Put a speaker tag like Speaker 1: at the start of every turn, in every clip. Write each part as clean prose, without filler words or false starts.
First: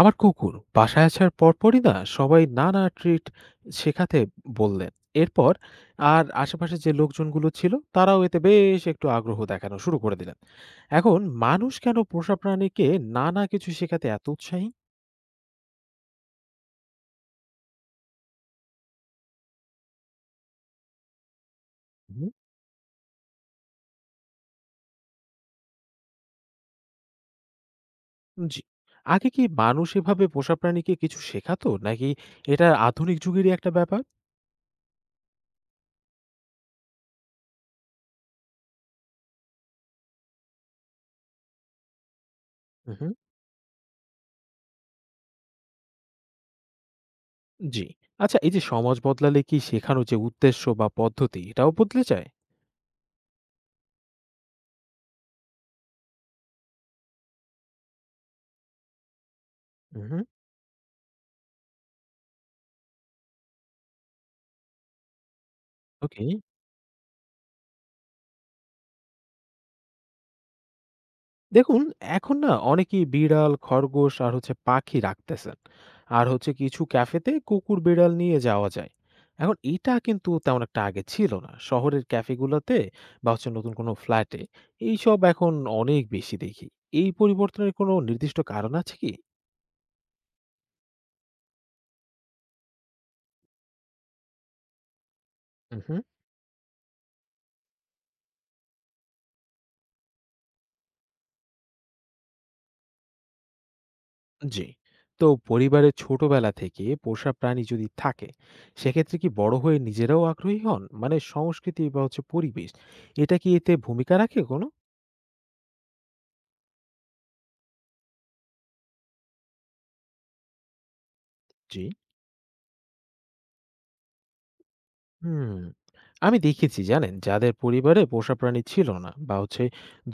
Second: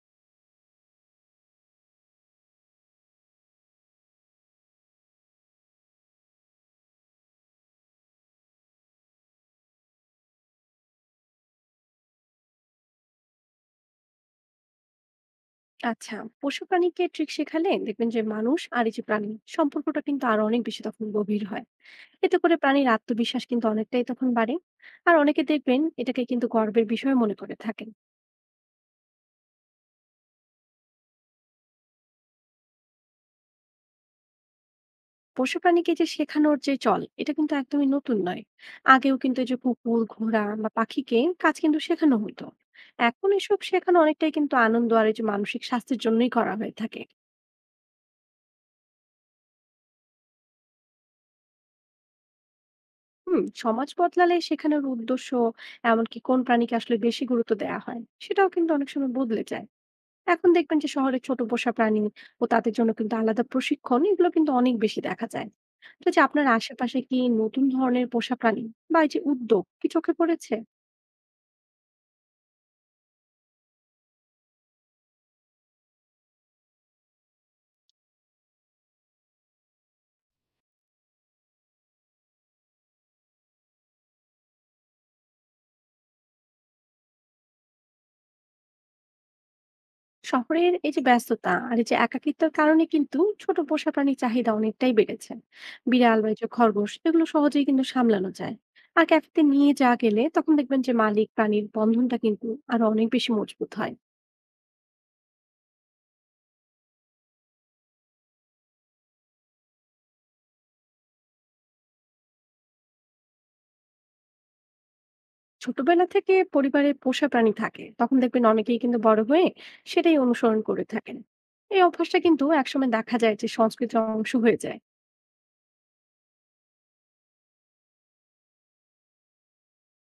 Speaker 1: আমার কুকুর বাসায় আসার পরপরই না সবাই নানা ট্রিট শেখাতে বললেন। এরপর আর আশেপাশে যে লোকজনগুলো ছিল তারাও এতে বেশ একটু আগ্রহ দেখানো শুরু করে দিলেন। এখন মানুষ কেন পোষা প্রাণীকে নানা কিছু শেখাতে এত উৎসাহী?
Speaker 2: আচ্ছা, পশু প্রাণীকে ট্রিক শেখালে দেখবেন যে মানুষ আর এই যে প্রাণী সম্পর্কটা কিন্তু আরো অনেক বেশি তখন গভীর হয়।
Speaker 1: হুম।
Speaker 2: এতে করে প্রাণীর আত্মবিশ্বাস কিন্তু অনেকটাই তখন বাড়ে। আর অনেকে দেখবেন এটাকে কিন্তু গর্বের বিষয় মনে করে থাকেন।
Speaker 1: জি, আগে কি মানুষ এভাবে পোষা প্রাণীকে কিছু শেখাতো, নাকি এটা আধুনিক যুগেরই একটা ব্যাপার?
Speaker 2: পশু প্রাণীকে যে শেখানোর যে চল এটা কিন্তু একদমই নতুন নয়। আগেও কিন্তু এই যে কুকুর, ঘোড়া বা পাখিকে কাজ কিন্তু শেখানো হতো।
Speaker 1: হুম।
Speaker 2: এখন এসব শেখানো অনেকটাই কিন্তু আনন্দ আর এই যে মানসিক স্বাস্থ্যের জন্যই করা হয়ে থাকে।
Speaker 1: জি। আচ্ছা, এই যে সমাজ বদলালে কি শেখানো যে উদ্দেশ্য বা পদ্ধতি এটাও বদলে যায়?
Speaker 2: হুম, সমাজ বদলালে সেখানের উদ্দেশ্য, এমনকি কোন প্রাণীকে আসলে বেশি গুরুত্ব দেওয়া হয় সেটাও কিন্তু অনেক সময় বদলে যায়।
Speaker 1: হুম।
Speaker 2: এখন দেখবেন যে শহরে ছোট পোষা প্রাণী ও তাদের জন্য কিন্তু আলাদা প্রশিক্ষণ এগুলো কিন্তু অনেক বেশি দেখা যায়। তো যে
Speaker 1: ওকে।
Speaker 2: আপনার আশেপাশে কি নতুন ধরনের পোষা প্রাণী বা এই যে উদ্যোগ কি চোখে পড়েছে?
Speaker 1: দেখুন, এখন না অনেকেই বিড়াল, খরগোশ আর হচ্ছে পাখি রাখতেছেন। আর হচ্ছে কিছু ক্যাফেতে কুকুর, বিড়াল নিয়ে যাওয়া যায়। এখন এটা কিন্তু তেমন একটা আগে ছিল না। শহরের ক্যাফেগুলোতে বা হচ্ছে নতুন কোনো ফ্ল্যাটে এইসব এখন অনেক বেশি দেখি। এই পরিবর্তনের কোনো নির্দিষ্ট কারণ আছে কি?
Speaker 2: শহরের এই যে ব্যস্ততা আর এই যে একাকিত্বের কারণে কিন্তু ছোট পোষা প্রাণীর চাহিদা অনেকটাই বেড়েছে।
Speaker 1: হুম।
Speaker 2: বিড়াল বা এই যে খরগোশ এগুলো সহজেই কিন্তু সামলানো যায়। আর ক্যাফেতে নিয়ে যাওয়া গেলে তখন দেখবেন যে মালিক প্রাণীর বন্ধনটা কিন্তু আরো অনেক বেশি মজবুত হয়।
Speaker 1: জি। তো পরিবারের ছোটবেলা থেকে পোষা প্রাণী যদি থাকে, সেক্ষেত্রে কি বড় হয়ে নিজেরাও আগ্রহী হন? মানে সংস্কৃতি বা হচ্ছে পরিবেশ, এটা কি এতে ভূমিকা রাখে কোনো?
Speaker 2: ছোটবেলা থেকে পরিবারে পোষা প্রাণী থাকে তখন দেখবেন অনেকেই কিন্তু বড় হয়ে সেটাই অনুসরণ করে থাকেন। এই
Speaker 1: জি।
Speaker 2: অভ্যাসটা কিন্তু একসময় দেখা যায় যে সংস্কৃতির অংশ হয়ে যায়।
Speaker 1: হুম। আমি দেখেছি জানেন, যাদের পরিবারে পোষা প্রাণী ছিল না বা হচ্ছে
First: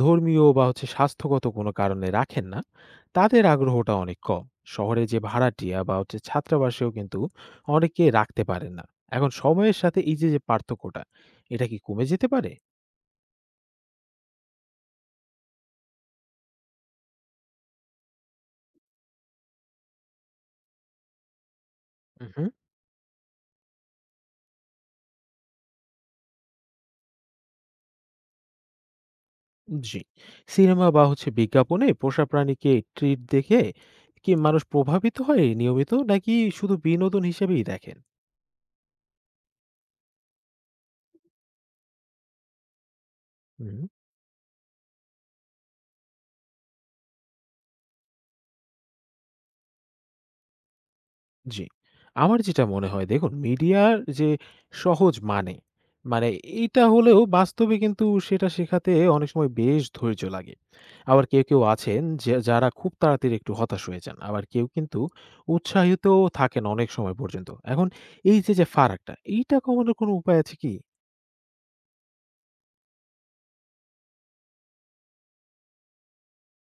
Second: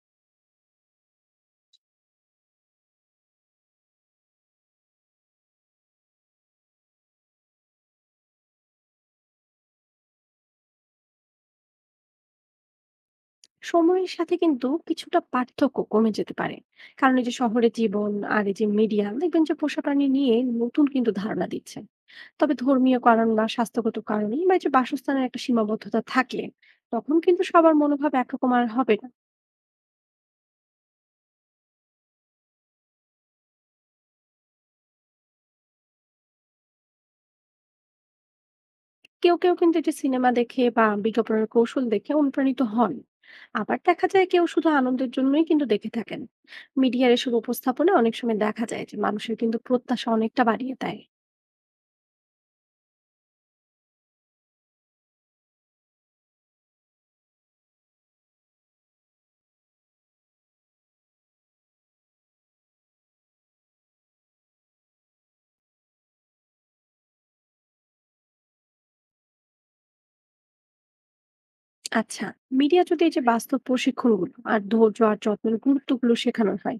Speaker 1: ধর্মীয় বা হচ্ছে স্বাস্থ্যগত কোনো কারণে রাখেন না, তাদের আগ্রহটা অনেক কম। শহরে যে ভাড়াটিয়া বা হচ্ছে ছাত্রাবাসেও কিন্তু অনেকে রাখতে পারেন না। এখন সময়ের সাথে এই যে যে পার্থক্যটা, এটা কি কমে যেতে পারে?
Speaker 2: সময়ের সাথে কিন্তু কিছুটা পার্থক্য কমে যেতে পারে, কারণ এই যে শহরের জীবন আর এই যে মিডিয়া দেখবেন যে পোষা প্রাণী নিয়ে নতুন কিন্তু ধারণা দিচ্ছে।
Speaker 1: হুম।
Speaker 2: তবে ধর্মীয় কারণ বা স্বাস্থ্যগত কারণে বা এই যে বাসস্থানের একটা সীমাবদ্ধতা থাকলে তখন কিন্তু সবার মনোভাব একরকম আর হবে না।
Speaker 1: জি। সিনেমা বা হচ্ছে বিজ্ঞাপনে পোষা প্রাণীকে ট্রিট দেখে কি মানুষ প্রভাবিত হয় নিয়মিত, নাকি শুধু বিনোদন হিসেবেই দেখেন?
Speaker 2: কেউ কেউ কিন্তু এই যে সিনেমা দেখে বা বিজ্ঞাপনের কৌশল দেখে অনুপ্রাণিত হন। আবার
Speaker 1: হুম।
Speaker 2: দেখা যায় কেউ শুধু আনন্দের জন্যই কিন্তু দেখে থাকেন। মিডিয়ার এসব উপস্থাপনা অনেক সময় দেখা যায় যে মানুষের কিন্তু প্রত্যাশা অনেকটা বাড়িয়ে দেয়।
Speaker 1: জি। আমার যেটা মনে হয়, দেখুন, মিডিয়ার যে সহজ মানে, এইটা হলেও বাস্তবে কিন্তু সেটা শেখাতে অনেক সময় বেশ ধৈর্য লাগে। আবার কেউ আছেন যে যারা খুব তাড়াতাড়ি একটু হতাশ হয়ে যান। আবার কেউ কিন্তু উৎসাহিতও থাকেন অনেক সময় পর্যন্ত। এখন এই যে, যে ফারাকটা, এইটা কমানোর কোনো উপায় আছে কি?
Speaker 2: আচ্ছা, মিডিয়া যদি এই যে বাস্তব প্রশিক্ষণগুলো আর ধৈর্য আর যত্নের গুরুত্বগুলো শেখানো হয়,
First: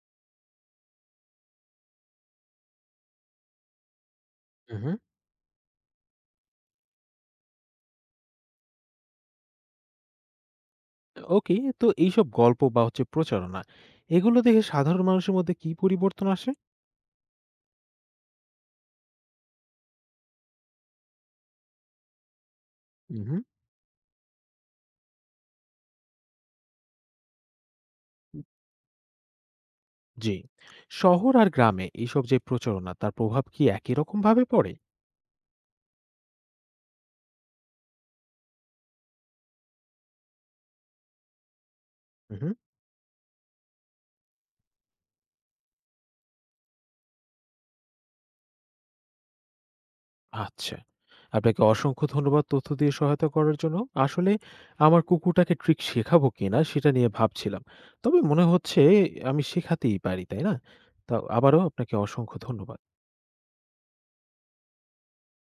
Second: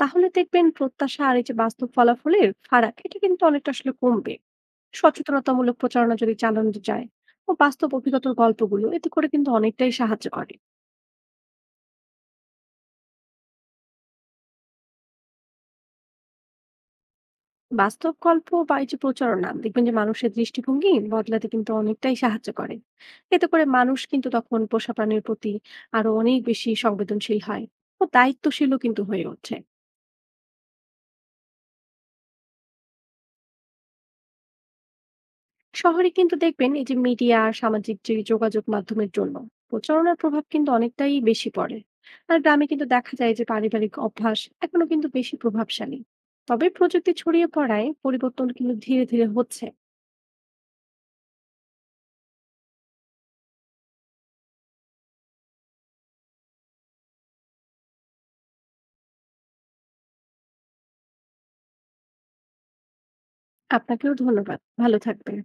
Speaker 2: তাহলে দেখবেন প্রত্যাশা আর এই যে বাস্তব ফলাফলের ফারাক এটা কিন্তু অনেকটা আসলে কমবে।
Speaker 1: হু, হু।
Speaker 2: সচেতনতামূলক প্রচারণা যদি চালানো যায় ও বাস্তব অভিজ্ঞতার গল্পগুলো, এতে করে কিন্তু অনেকটাই সাহায্য করে।
Speaker 1: ওকে। তো এইসব গল্প বা হচ্ছে প্রচারণা, এগুলো দেখে সাধারণ মানুষের মধ্যে কি পরিবর্তন আসে?
Speaker 2: বাস্তব গল্প বা এই যে প্রচারণা দেখবেন যে মানুষের দৃষ্টিভঙ্গি বদলাতে কিন্তু অনেকটাই সাহায্য করে।
Speaker 1: হু, হু।
Speaker 2: এতে করে মানুষ কিন্তু তখন পোষা প্রাণীর প্রতি আরো অনেক বেশি সংবেদনশীল হয় ও দায়িত্বশীলও কিন্তু হয়ে ওঠে।
Speaker 1: জি। শহর আর গ্রামে এইসব যে প্রচারণা তার প্রভাব কি একই রকম ভাবে পড়ে?
Speaker 2: শহরে কিন্তু দেখবেন এই যে মিডিয়া আর সামাজিক যে যোগাযোগ মাধ্যমের জন্য প্রচারণার প্রভাব কিন্তু অনেকটাই বেশি পড়ে। আর
Speaker 1: হুম।
Speaker 2: গ্রামে কিন্তু দেখা যায় যে পারিবারিক অভ্যাস এখনো কিন্তু বেশি প্রভাবশালী। তবে প্রযুক্তি ছড়িয়ে পড়ায় পরিবর্তন কিন্তু ধীরে ধীরে হচ্ছে।
Speaker 1: আচ্ছা। আপনাকে অসংখ্য ধন্যবাদ তথ্য দিয়ে সহায়তা করার জন্য। আসলে আমার কুকুরটাকে ট্রিক শেখাবো কিনা সেটা নিয়ে ভাবছিলাম। তবে মনে হচ্ছে আমি শেখাতেই পারি, তাই না? তো আবারও আপনাকে অসংখ্য ধন্যবাদ।
Speaker 2: আপনাকেও ধন্যবাদ, ভালো থাকবেন।